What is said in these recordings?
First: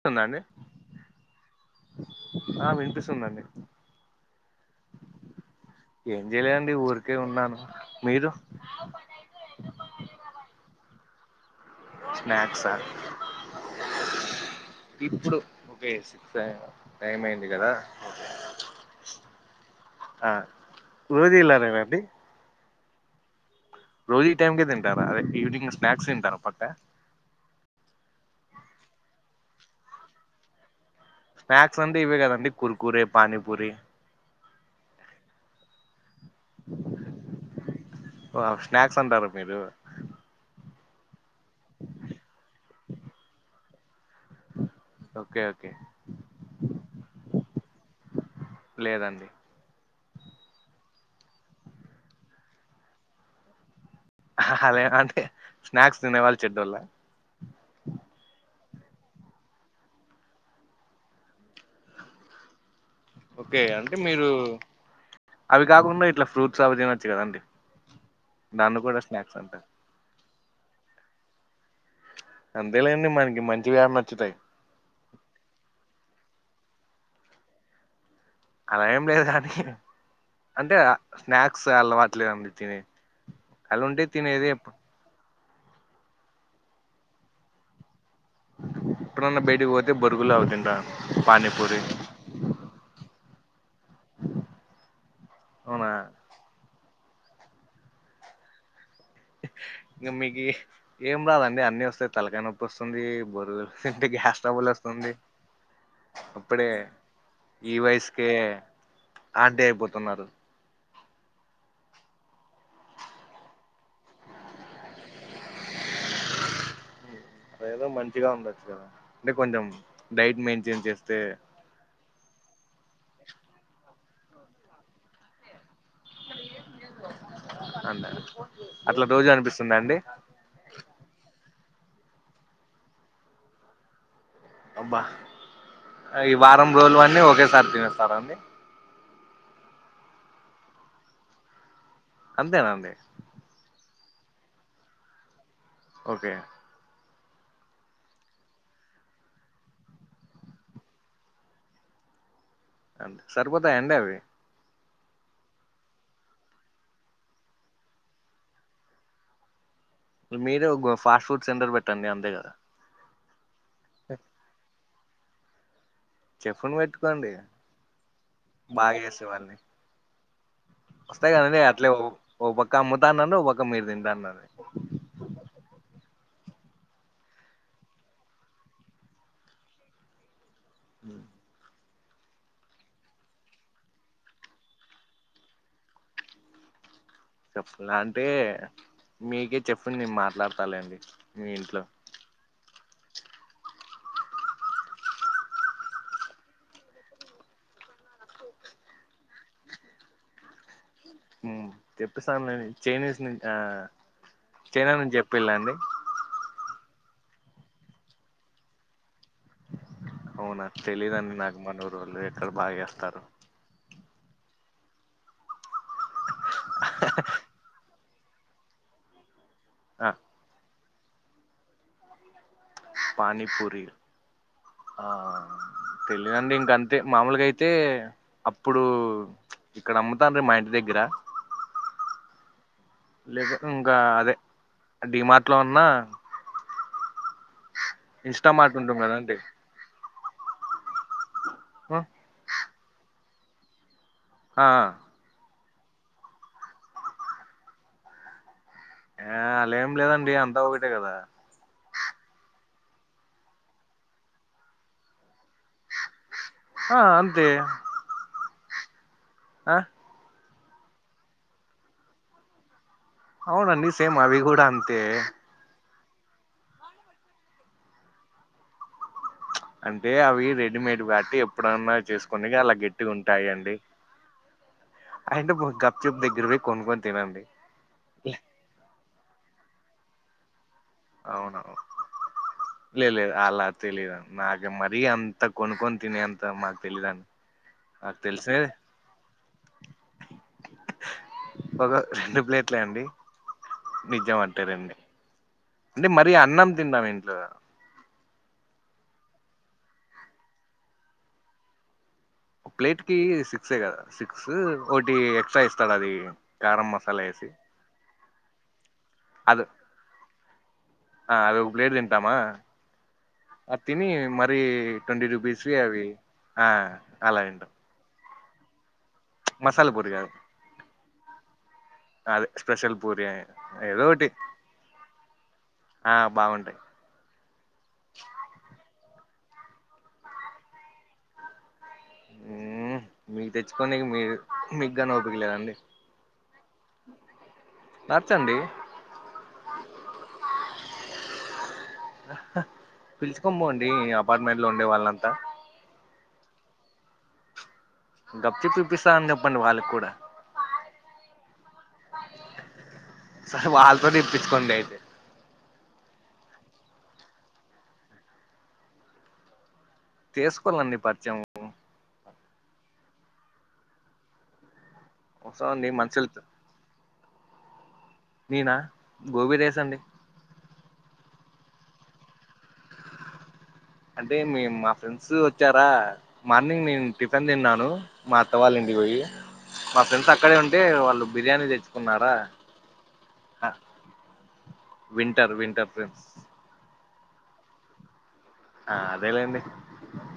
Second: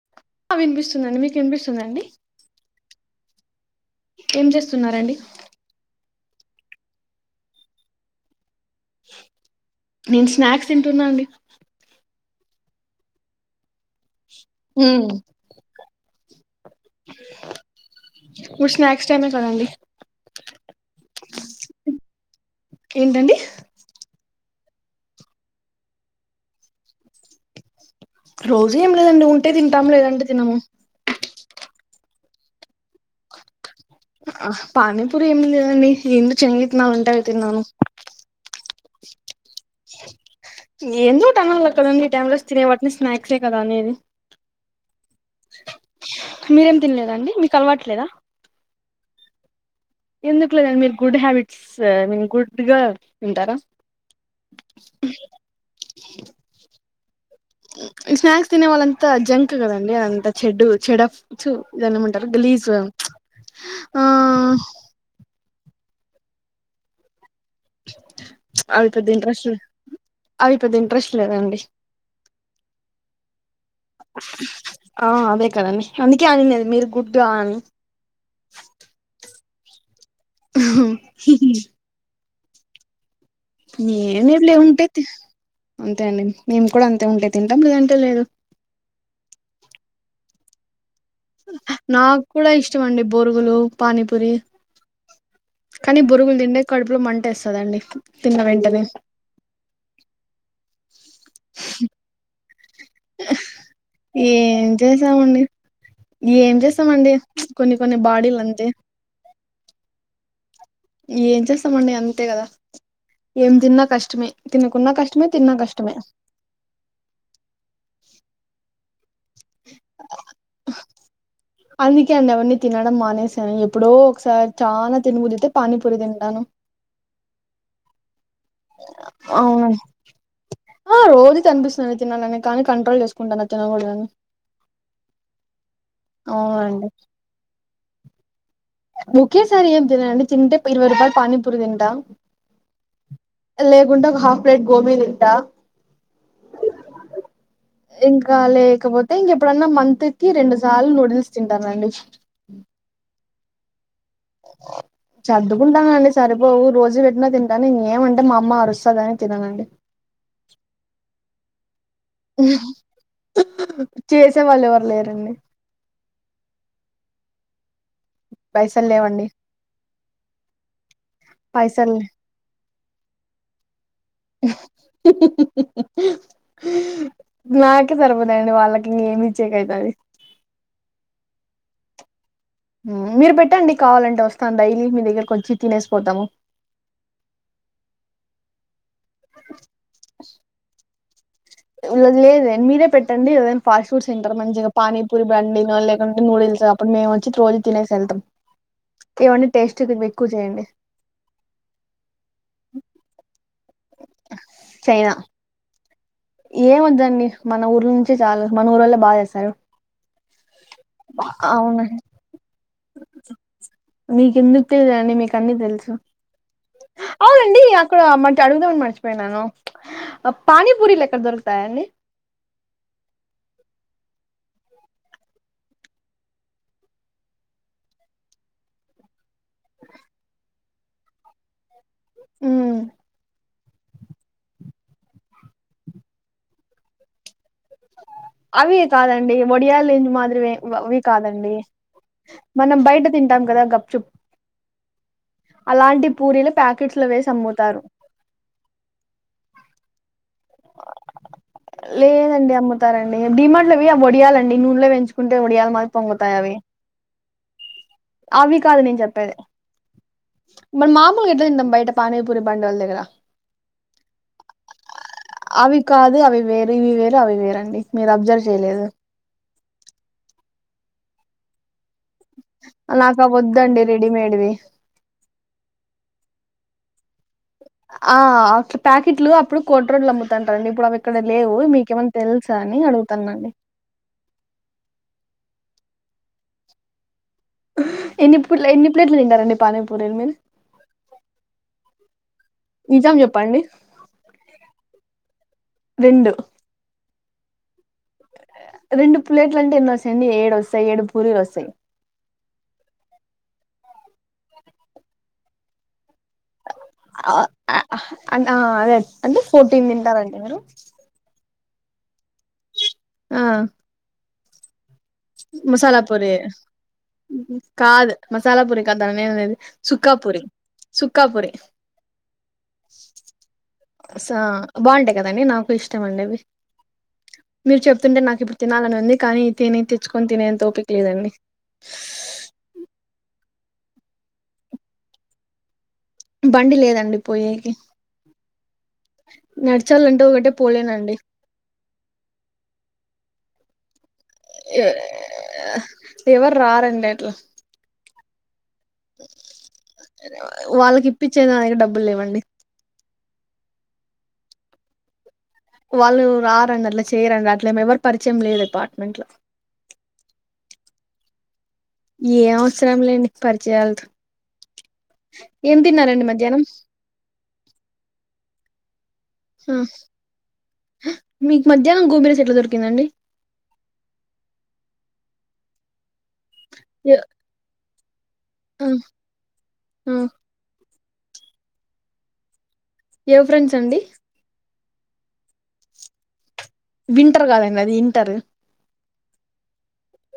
స్తుందండి వినిపిస్తుందండి మీకు వినిపిస్తుందండి ఆ వినిపిస్తుందండి ఏం చేస్తున్నారండి ఏం చేయలేదండి ఊరికే ఉన్నాను మీరు నేను స్నాక్స్ తంటున్నా అండి స్నాక్సా ఇప్పుడు సిక్స్ టైమ్ అయింది కదా ఒకే ఇప్పుడు స్నాక్స్ టైమే కదండి ఆ రోజీ ఇలారేరండి ఏంటండి రోజీ ఈ టైమ్ కే తింటార అదే ఈవినింగ్ స్నాక్స్ తింటారా పక్కా రోజు ఏం లేదండి ఉంటే తింటాము లేదంటే తినము స్నాక్స్ అంటే ఇవే కదండి కుర్కూరే పానీపూరి ఆ పానీపూరి ఎమ్ లేవండి ఇంట్లో చంగీటన ఉంటే అవి తిన్నాను వా స్నాక్స్ అంటార మీరు ఎందో ఒకటి అనాల కదండి ఈ టైమ్ లో తినేవాటిని స్నాక్సే కదా అనేది ఓకే ఓకే మీరేం తినలేదా అండి మీకు అలవాట్లేదా లేదండి ఎందుకు లేదండి మీరు గుడ్ హ్యాబిట్స్ మీ గుడ్ గా ఉంటారా అదే అంటే స్నాక్స్ తినేవాళ్ళు చెడ్డోళ్ళ స్నాక్స్ తినే వాళ్ళంతా జంక్ గదండి అదంతా చెడ్ చెడఫ్ చూ జనం ఉంటారు గలీజ్ గా ఓకే అంటే మీరు అవి కాకుండా ఇట్లా ఫ్రూట్స్ అవి తినొచ్చు గదండి అవి పెద్ద ఇంట్రెస్ట్ అవి పెద్ద ఇంట్రెస్ట్ లేదండి అంతేలేండి మనకి మంచి ఆ అదే కదండి అందుకే అనినేది మీరు గుడ్డా అని అలా ఏం లేదు గానీ అంటే స్నాక్స్ అలవాట్లేదండి తిని ఏం లేదులే ఉంటే తి అంతే అండి మేము కూడా అంతే ఉంటే తింటాం లేదు అంటే లేదు ఎప్పుడన్న బయటికి పోతే బొరుగులు అవితింటాను నాకు కూడా ఇష్టం అండి బొరుగులు పానీపూరి అవునా కానీ బొరుగులు దింటే కడుపులో మంటేస్తదండి తిన్న వెంటనే ఇంగ మీకి ఏం రాదండి అన్ని వస్తే తలకాయనొ ప్పి వస్తుంది బుర్రలో తింటే గ్యాస్ ఏం ట్రబుల్ వస్తుంది చేసామండి ఏం అప్పుడే చేస్తామండి కొన్ని ఈ కొన్ని వయసుకే బాడీలు అంతే ఆంటీ అయిపోతున్నారు ఏం చేస్తామండి అంతే గదా ఏం తిన్నా కష్టమే తినకున్నా కష్టమే తిన్నా కష్టమే అదేదో మంచిగా ఉండొచ్చు కదా అంటే కొంచెం డైట్ మెయింటైన్ చేస్తే అందుకే అండి అవన్ని తినడం మానేసా ఎప్పుడో ఒకసారి చానా తినబుదైతే పానీపూరి తింటాను అంతేనా అట్లా రోజు అవును అనిపిస్తుందా అండి ఆ రోజు అనిపిస్తుంది తినాలని కానీ కంట్రోల్ జేసుకుంటాను అది తినగూడదని అబ్బా ఈ వారం అవునండి రోజులు అన్నీ ఒకేసారి తినేస్తారా అండి ఒకేసారి ఏం తినను అండి తింటే ఇరవై రూపాయలు పానీపూరి తింటా అంతేనా అండి లేకుంటే ఒక హాఫ్ ప్లేట్ గోబి దింటా ఓకే ఇంకా లేకపోతే ఇంకెప్పుడన్నా మంత్ కి రెండు సార్లు నుడిల్స్ తింటానండి అంతే సరిపోతాయా అండి అవి చర్దుకుంటానండి సరిపోవు రోజు పెట్టిన తింటాను ఏమంటే మా అమ్మ అరుస్తదని తిననండి మీరే ఒగ ఫాస్ట్ ఫుడ్ సెంటర్ పెట్టండి అంతే గదా చేసే వాళ్ళు ఎవరు లేరండి చెఫ్ ని పెట్టుకోండి పైసలు బాగా లేవండి జేసేవాళ్ళని వస్తాయి గదండి అట్లే పైసలు ఓ ఓ పక్క అమ్ముతా అన్నారు ఒక పక్క మీర్ దింటా అన్నారు హు హు హు నాకే సరిపోతయండి వాళ్ళకి ఇంగ ఏమి ఇచ్చేకైతది ఉమ్ ఉమ్ మీరు పెట్టండి కావాలంటే వస్తాను డైలీ మీ దగ్గర కొచ్చి తినేసిపోతాము చెప్పాల అంటే మీకే చెఫ్ని నేన్ మాట్లాడతలేండి మీ ఇంట్లో ఈ రోజు లేదు మీరే పెట్టండి ఏదన్నా ఫాస్ట్ ఫుడ్స్ సెంటరు మంచిగా పానీపూరి బండి లేకుంటే నూడిల్స్ ఆప్పుడు మేము వచ్చి రోజు తినేసి వెళ్తాం ఇవన్నీ టేస్ట్ ఎక్కువ చేయండి ఆ చెప్పిస్తాను నేను చైనీస్ ను చైనా నుంచి చెప్పిళండి ఏమ వద్దండి మన ఊర్ నుంచే చాలు మన ఊర్ల్ బా చేస్తారు అవునా తెలీదండి నాకు అవును మానురోళ్లు ఎక్కడ బాచేస్తారో మీకెందుకు తెలిదడి మీకు అన్నీ తెలుసు ఆ అండి అక్కడ మ అడుగుదామని మర్చిపోయినాను ఆ ఆ పని పూరిలు లెక్కడ దొరుకుతాయండి పానీ పూరి ఆ తెలియదండి ఇంక అంతే మామూలుగా అయితే అప్పుడు ఇక్కడ అమ్ముతానులే మా ఇంటి దగ్గర ఉ ఇంకా అదే డిమార్ట్లో ఉన్నా అవి ఇన్స్టామార్ట్ ఉంటుంది కదండి కాదండి ఒడియాలు మాదిరివే అవి కాదండి ఆ మనం బైట తింటం కదా గప్చుప్ ఆ ఆ అలాంటి పూరీలు ప్యాకెట్లో వేసి అమ్ముతారు ఆ అలాం లేదండి అంతా ఒకటే కదా లేదండి అమ్ముతారండి డిమాట్లు అవి వడియాలండి నూనెలో వెంచుకుంటే వడియాలి మా పొంగుతాయి అవి ఆ అంతే అవి కాదు నేను చెప్పేది ఆ మనం మాములుగా ఎట్ల తింటాం బయట పానీ పూరి బండి ఓళ్ళ దగ్గర అవునండి సేమ్ అవి కూడా అంతే అవి కాదు అవి వేరు ఇవి వేరు అవి వేరండి మీరు అబ్జర్వ్ చేయలేదు అంటే అవి రెడీమేడ్ బాటి ఎప్పుడైన్నా చేసుకో కొన్నిగా అలా గట్టిగా నాకు అవి ఉంటాయి అండి వద్దండి రెడీమేడ్వి అయినా మీరు గప్చుప్ దగ్గర పోయి కొనుక్కొని తినండి ఆ అట్లా ప్యాకెట్లు అప్పుడు కొట్రోడ్లో అమ్ముతాన్రండి ఇప్పుడు ఆవి ఇక్కడ లేవు అవును మీకేమన్నా తెల్సా అని అడుగుతన్నాండి తెలీదడి మరీ అంత కొనుక్కొని తినేంతా మాకు తెలీదుండి ఎన్ని పూరి ఎన్ని ప్లేట్లు తింటరండి పానీ పూరీలు మీరు ఒక రెండు ప్లేట్లే అండి నిజం చెప్పండి నిజం అట్టేరండి అంటే మరి రెండు అన్నం తింటాం ఇంట్లో రెండు ప్లేట్లు అంటే ఎనోత్సయండి ఏడు వస్తాయి ఏడు పూరీలు వస్తాయి ఓ ప్లేట్కి సిక్సే కదా సిక్స్ ఒకటి ఎక్స్ట్రా ఇస్తాడు అది కారం మ అదే అంటే అది ఫోర్టీన్ తింటారెండి మీరు ఆ అదొక ప్లేట్ తింటామా ఆ అది తిని మరి ట్వంటీ రూపీస్వి మసాలా అవి పూరి ఆ అలా తింటాం కాదు మసాలా పూరి కాద నేన్ తిన్ మసాలా పూరి కాదు సుక్కాపురి సుక్కా పూరి అదే స్పెషల్ పూరి ఏదో ఒకటి స బాంటై కదండి నాకు ఇష్టం ఆ అండి ఆవి బాగుంటాయి మీరు చెప్తుంటే నాకు ఇప్పుడు తినాలని ఉంది కానీ తినే తెచ్చుకొని తినేంత ఓపిక లేదండి ఆ మీకు తెచ్చుకోనికి మీ మీక్ని ఓపికలేదండి బండి లేదండి పోయేకి నాడ్చండి నడిచాలంటే ఒకటే పోలేనండి పిలిసుకోనిపోండి అప్ ఏ ఎవర్రారరండి అట్లా గప్ చిప్ ఇప్పిస్త అని చెప్పండి వాళ్ళకి కూడా వాళ్ళకి ఇప్పిచ్చే దానికి డబ్బులు లేవండి సహా వాళ్ళతోటె ఇప్పిచ్చుకోండయితే వాళ్ళు రారండి అట్లా చేయరండి అట్ల ఏం ఎవరి పరిచయం లేదు అపార్ట్మెంట్ లో చేసుకోళ్ళండి పరిచయము ఏమవసరం లేండి పరిచయాలతొ ఏం వస్తామండి తిన్నారండి మనుషులతో మధ్యానం నేనా గోబీ రైస్ మ్మ్ అండి మీకు మధ్యానం గోబిరైస్ ఎట్లా దొరికిందండి అంటే మీ మా ఫ్రెండ్స్ వచ్చారా మార్నింగ్ నేను ఏ టిఫన్ తిన్నాను మా అత్తవాళ్ళ ఆ ఇంటికి పోయి మా ఆ ఫ్రెండ్స్ అక్కడే ఉంటే వాళ్ళు బిర్యానీ తెచ్చుకున్నారా ఏ ఫ్రెండ్స్ అండి వింటర్ వింటర్ ఫ్రెండ్స్ వింటర్ కాదండి అది ఇంటరు ఆ అదేలేండి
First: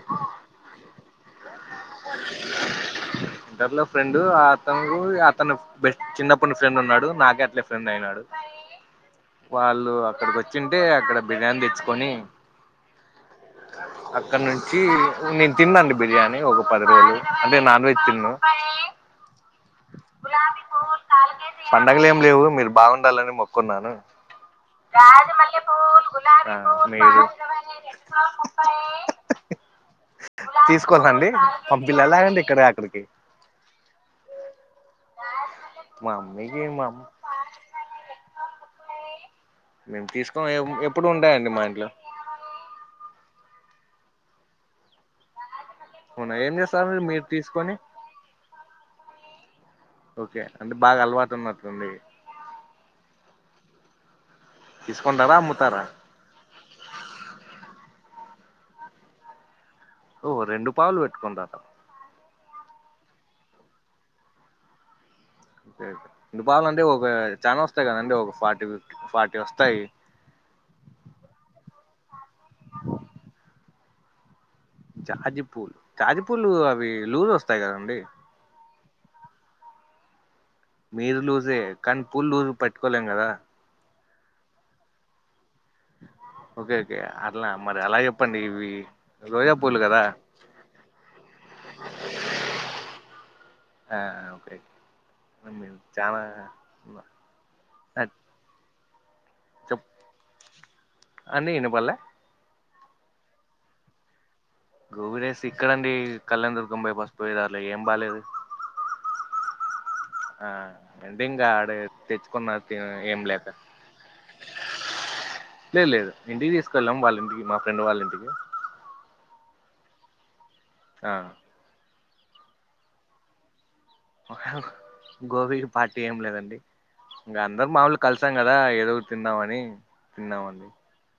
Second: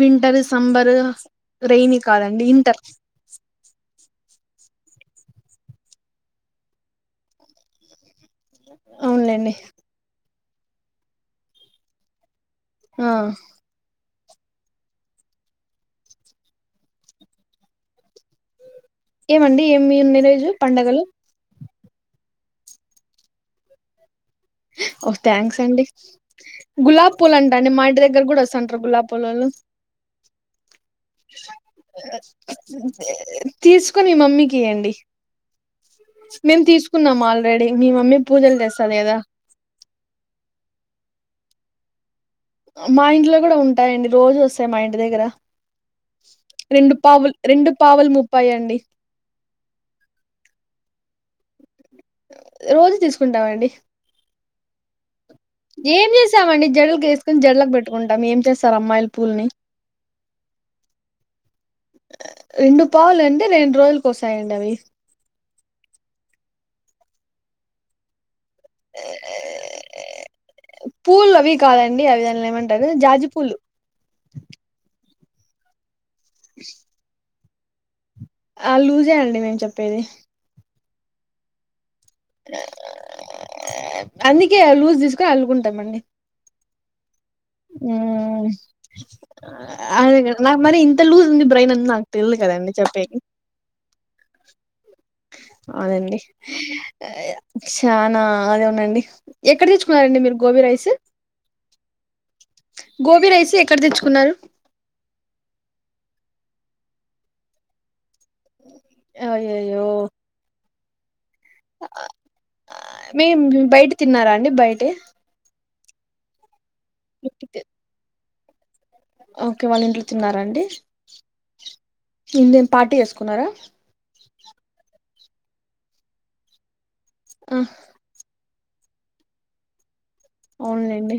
వింటర్ సంబరు రైనీ కాదండి ఇంటర్ ఫ్రెండు అతను అతను బెస్ట్ చిన్నప్పటి నుండి ఫ్రెండ్ అన్నాడు నాకే అట్లే ఫ్రెండయినాడు అవునులేండి వాళ్ళు అక్కడికి వచ్చింటే అక్కడ బిర్యానీ తెచ్చుకొని ఆ అక్కడ నుంచి నేను తిన్నండి బిర్యానీ ఒక పది రోజులు అంటే నాన్ వెజ్ తిన్ను ఏమండి ఏమి ఇన్ని రోజులు పండగలు పండగ ఏం లేవు మీరు బాగుండాలని మొక్కున్నాను ఆ ఓ థ్యాంక్స్ అండి మీరు ఇడకి కూడా వస్తుంటారా గులాబ్పులోల్లు తీసుకోవాలన అండి పబ్జిల్లో అలారం పెట్టాడు అక్కడికి తీసుకొని మమ్మీకి ఇయ్యండి మా మేము అమ్మకి మా అమ్మ తీసుకున్నాం ఆల్రెడీ మీ మమ్మీ పూజలు చేస్తాది గదా మేము తీసుకోఏం ఎప్పుడు ఉంటాయండి మా ఇంట్లో మా ఇంట్లో కూడా ఉంటాయండి రోజు వస్తాయి మా ఇంటి దగ్గర అవునా ఏం రెండు చేస్తారు మీరు పావులు రెండు తీసుకొని పావులు ముప్పాయండి ఓకే అంటే బాగా అలవాటు వున్నట్లుంది రోజు తీసుకుంటామండి తీసుకుంటార అమ్ముతారా ఇచ్చామండి జడలకి వేసుకుని జడలకు పెట్టుకుంటాం ఏ చేస్తరు అమ్మాయిలు పూల్ని ఓ రెండు పావులు పెట్టుకుంటార రెండు పావులు అండి రెండు రోజులు కోస్తాయండి అవి ఇంగ పావంటే ఒక చానా వస్తాయి కదండి ఒక ఫార్టీ ఫిఫ్టీ ఫార్టీ వస్తాయి పూల్ అవి కాదండి అవి దాన్లీనీ ఏమంటారు జాజి పూలు జాజి పూలు జాజి పూలు అవి లూజ్ వస్తాయి కదండి ఆ లూజె అండి నేను చెప్పేది మీరు లూజే కానీ పూ లూజ్ పట్టుకోలేం కదా అందుకే లూజ్ తీసుకొని అల్లుకుంటామండి ఓకే ఓకే అట్లా మరి అలా చెప్పండి ఉమ్ ఇవి రోజా పూలు కదా అ నాకు మరి ఇంత లూస్ ఉంది బ్రైన్ అని నాకూ తెలీదు కదండి చెప్పేకి ఓకేే మీరు చాలా చనా అదే అవునండి ఎక్కడ చెప్ తీచ్చుకున్నారండి మీరు గోబీ రైస్ అండి వినపడలే గోబీ రైస్ ఎక్కడ తెచ్చుకున్నారు గోబీ రైస్ ఇక్కడండి కళ్యాణదుర్గం పోయే బస్ పోయే దారీలో ఏం బాలేదు అ అయ్యయ్యో ఆ అంటే ఇంకా అదే తెచ్చుకున్నా తిన్నా ఏం మేం లేక బయట తిన్నారా అండి బయటే లేదు లేదు ఇంటికి తీసుకెళ్ళాం వాళ్ళ ఇంటికి మా ఫ్రెండ్ వాళ్ళ ఇంటికి ఓకే వాళ్ళ ఇంట్లో తిన్నారా అండి ఆ ఇంకేం పార్టీ చేసుకున్నారా గోబీకి పార్టీ ఏం లేదండి ఇంకా ఆ అందరు మాములు కలిసాం కదా ఎదొ ఒకటి తిందామని తిన్నామండి అవునులేండి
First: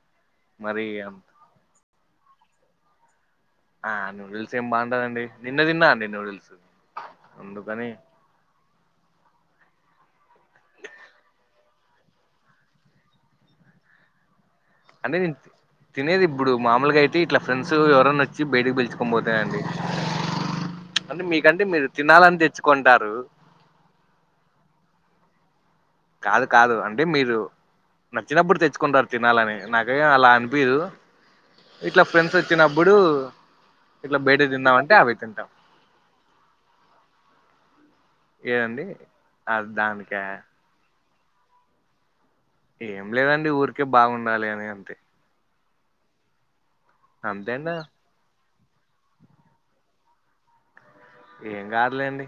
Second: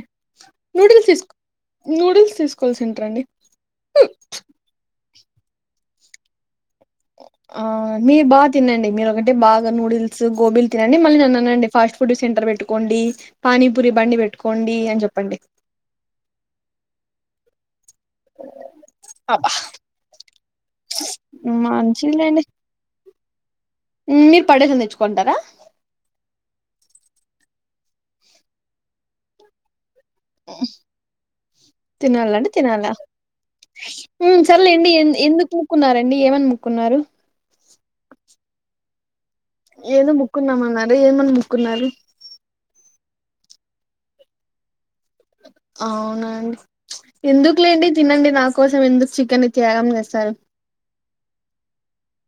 మరి నూడిల్స్ తీసుకు నూడిల్స్ తీసుకోవాల్సి ఉంటారండి ఆ నూడిల్స్ ఏం బాగుంటదండి నిన్న తిన్నా అండి నూడుల్స్ ఆ మీర్ బా తినండి మీరు ఒకటే బాగా నూడుల్స్ గోబీలు తినండిమళ్లీ నన్ను అనండి ఫాస్ట్ ఫుడ్ సెంటర్ పెట్టుకోండి అని. పానీ పూరి బండి పేట్ అంటే నేన్ తినేది ఇప్పుడు మామలుగా అయితే ఇట్లా ఫ్రెండ్స్ ఎవరన్నా వచ్చి వచ్చి బయటికి పిలుచుకొని పోతే అబ్బా అండి అంటే మీకంటే మీరే తినాలని మంచిదిలేండి తెచ్ కొంటారు మీరు పడేసేకి తెచ్చుకుంటారా కాదు కాదు అంటే మీరు నచ్చినప్పుడు తెచ్చుకుంటారు తినాలని నాకేం అలా అనిపియదు ఇట్లా ఫ్రెండ్స్ వచ్చినప్పుడు ఇట్లా బయట మ్మ్ సరేలేండి తిందామంటే అవి ఎంద్ తింటాం ఎందుకు మూక్కున్నారండి ఏమని మూక్కున్నారు ఏ అండి ఏదో మోక్కున్నామన్నారే ఏమని మొక్కుకున్నారు ఏం లేదండి ఊరికే బాగుండాలి అని అంతే అవునాండి అంతేనా ఎందుకులేండి తినండి నా కోసం ఎందుకు చికెన్నీ త్యాగం చేస్తారు ఏం కాదులేండి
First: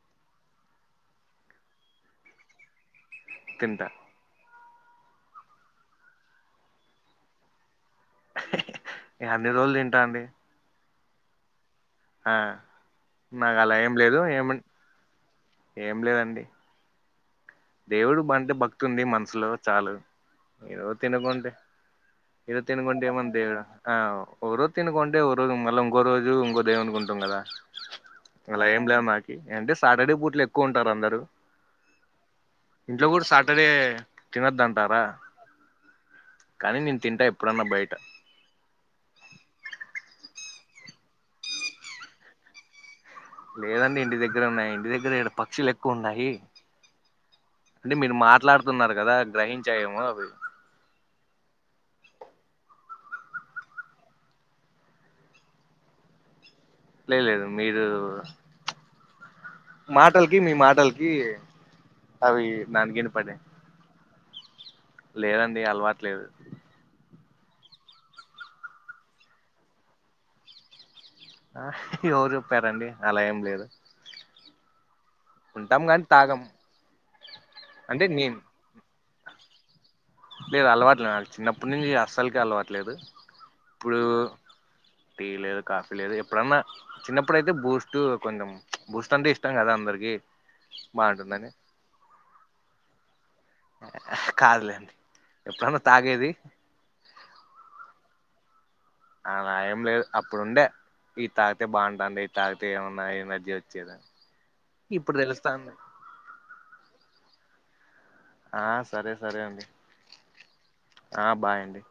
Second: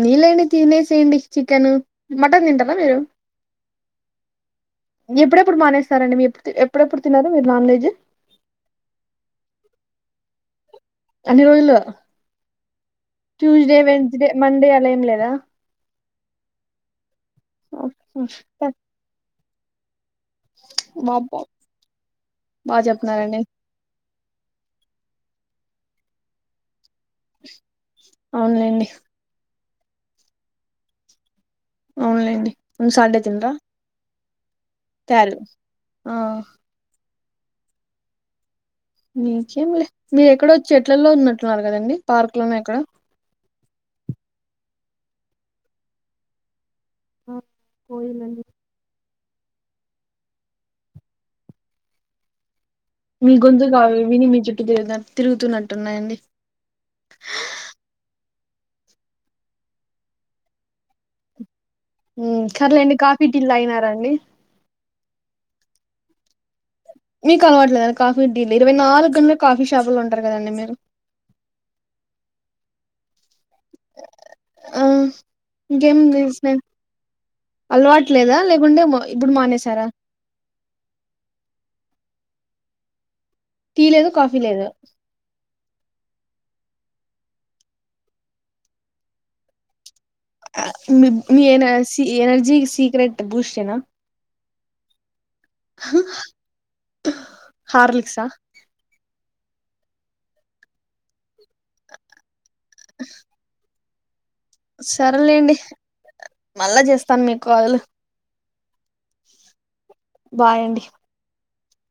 నీళ్లన్నీ తినేసేయండి చికెను మటన్ తింటారా మీరు? తింటా. ఎప్పుడెప్పుడు మానేస్తారాండి మీరుప్పు ఎప్పుడెప్పుడు తిన్నరు మీరు నాన్ వేజు నేను, అన్ని రోజులు తింటా అండి అన్ని రోజులు ఆ నాకు అలా ట్యూస్డే ఏం లేదు ఏమ వెన్స్డేమండే అలా ఏం లేదా ఏం లేదండి దేవుడు పట్ల భక్తి ఉంది మనసులో చాలు ఏదో తిన బాబా గుంటె ఏదొ బాగా తినగుంటే చెప్తున్నారండి ఏమనిపియ్యదా ఆ ఓ రో తినుకుంటే ఓరోజు మళ్ళ ఇంకో రోజు ఇంకో దేవునికి ఉంటం గదా అలా ఏం అవునులేండి లేదు మాకి అంటే సాటర్డే పూట్లు ఎక్కువుంటారందరూ అవునులేండి ఇంట్లో గూడా సాటర్డే తినద్దంటారా తారు ఆ కానీ నేను తింటా ఎప్పుడన్నా బయట నిజమే మీరెక్కడో చెట్లలో ఉన్నట్లున్నారు కదండి పార్క్ లోనో ఎక్కడో లేదండి ఇంటి దగ్గర ఉన్నా ఇంటి దగ్గర ఇడ పక్షులు ఎక్కువ ఉన్నాయి అంటే మీరు పోయినండి మాట్లాడుతున్నారు కదా గ్రహించయేమో అవి మీ గొంతుకు అవి విని మీ చుట్టు తిరుగుతున్నట్టున్నాయండి లేదు లేదు మీరు మాటలకి మీ మాటలకి అవి నాన్న గిన పడే తాగినారా అండి లేదండి అలవాట్ లేదు మీకలవట్లేదండి కాఫీ టీలు ఇరవై నాలుగు గంటలు కాఫీ షాపులో ఉంటారు కదండి మీరు ఎవరు చెప్పారండి అలా ఏం లేదు ఆ ఉంటాం ఇంకేమ్ కానీ తాగం ధిసిన అంటే అలవాట్లేదా నేను లే ఉండేమో ఇప్పుడు మానేసారా లేదు అలవాట్లేద్ నాకు చిన్నప్పటి నుంచి అస్సల్కే అలవాట్లేదు టీ ఇప్పుడు లేదు కాఫీ లేదు టీ లేదు కాఫీ లేదు ఎప్పుడన్నా చిన్నప్పుడైతే బూస్ట్ కొంచెం బూస్ట్ అంటే ఇష్టం గదా అందరికీ మీ మీ ఎనర్జీకి సీక్రెట్ బూస్ట్ ఎనా కాదులేండి ఎప్పుడన్నా తాగేది హార్లిక్సా అలా ఏం లేదు అప్పుడుండే ఈ తాగితే బాగుంటంది ఈ తాగితే ఏమన్నా ఎనర్జీ వ చ్చేదని సర్లేండి మళ్ళా జేస్తా మీక్ కాల్ ఆ సరే సరే అండి బాయ్ అండి ఆ బాయ్ అండి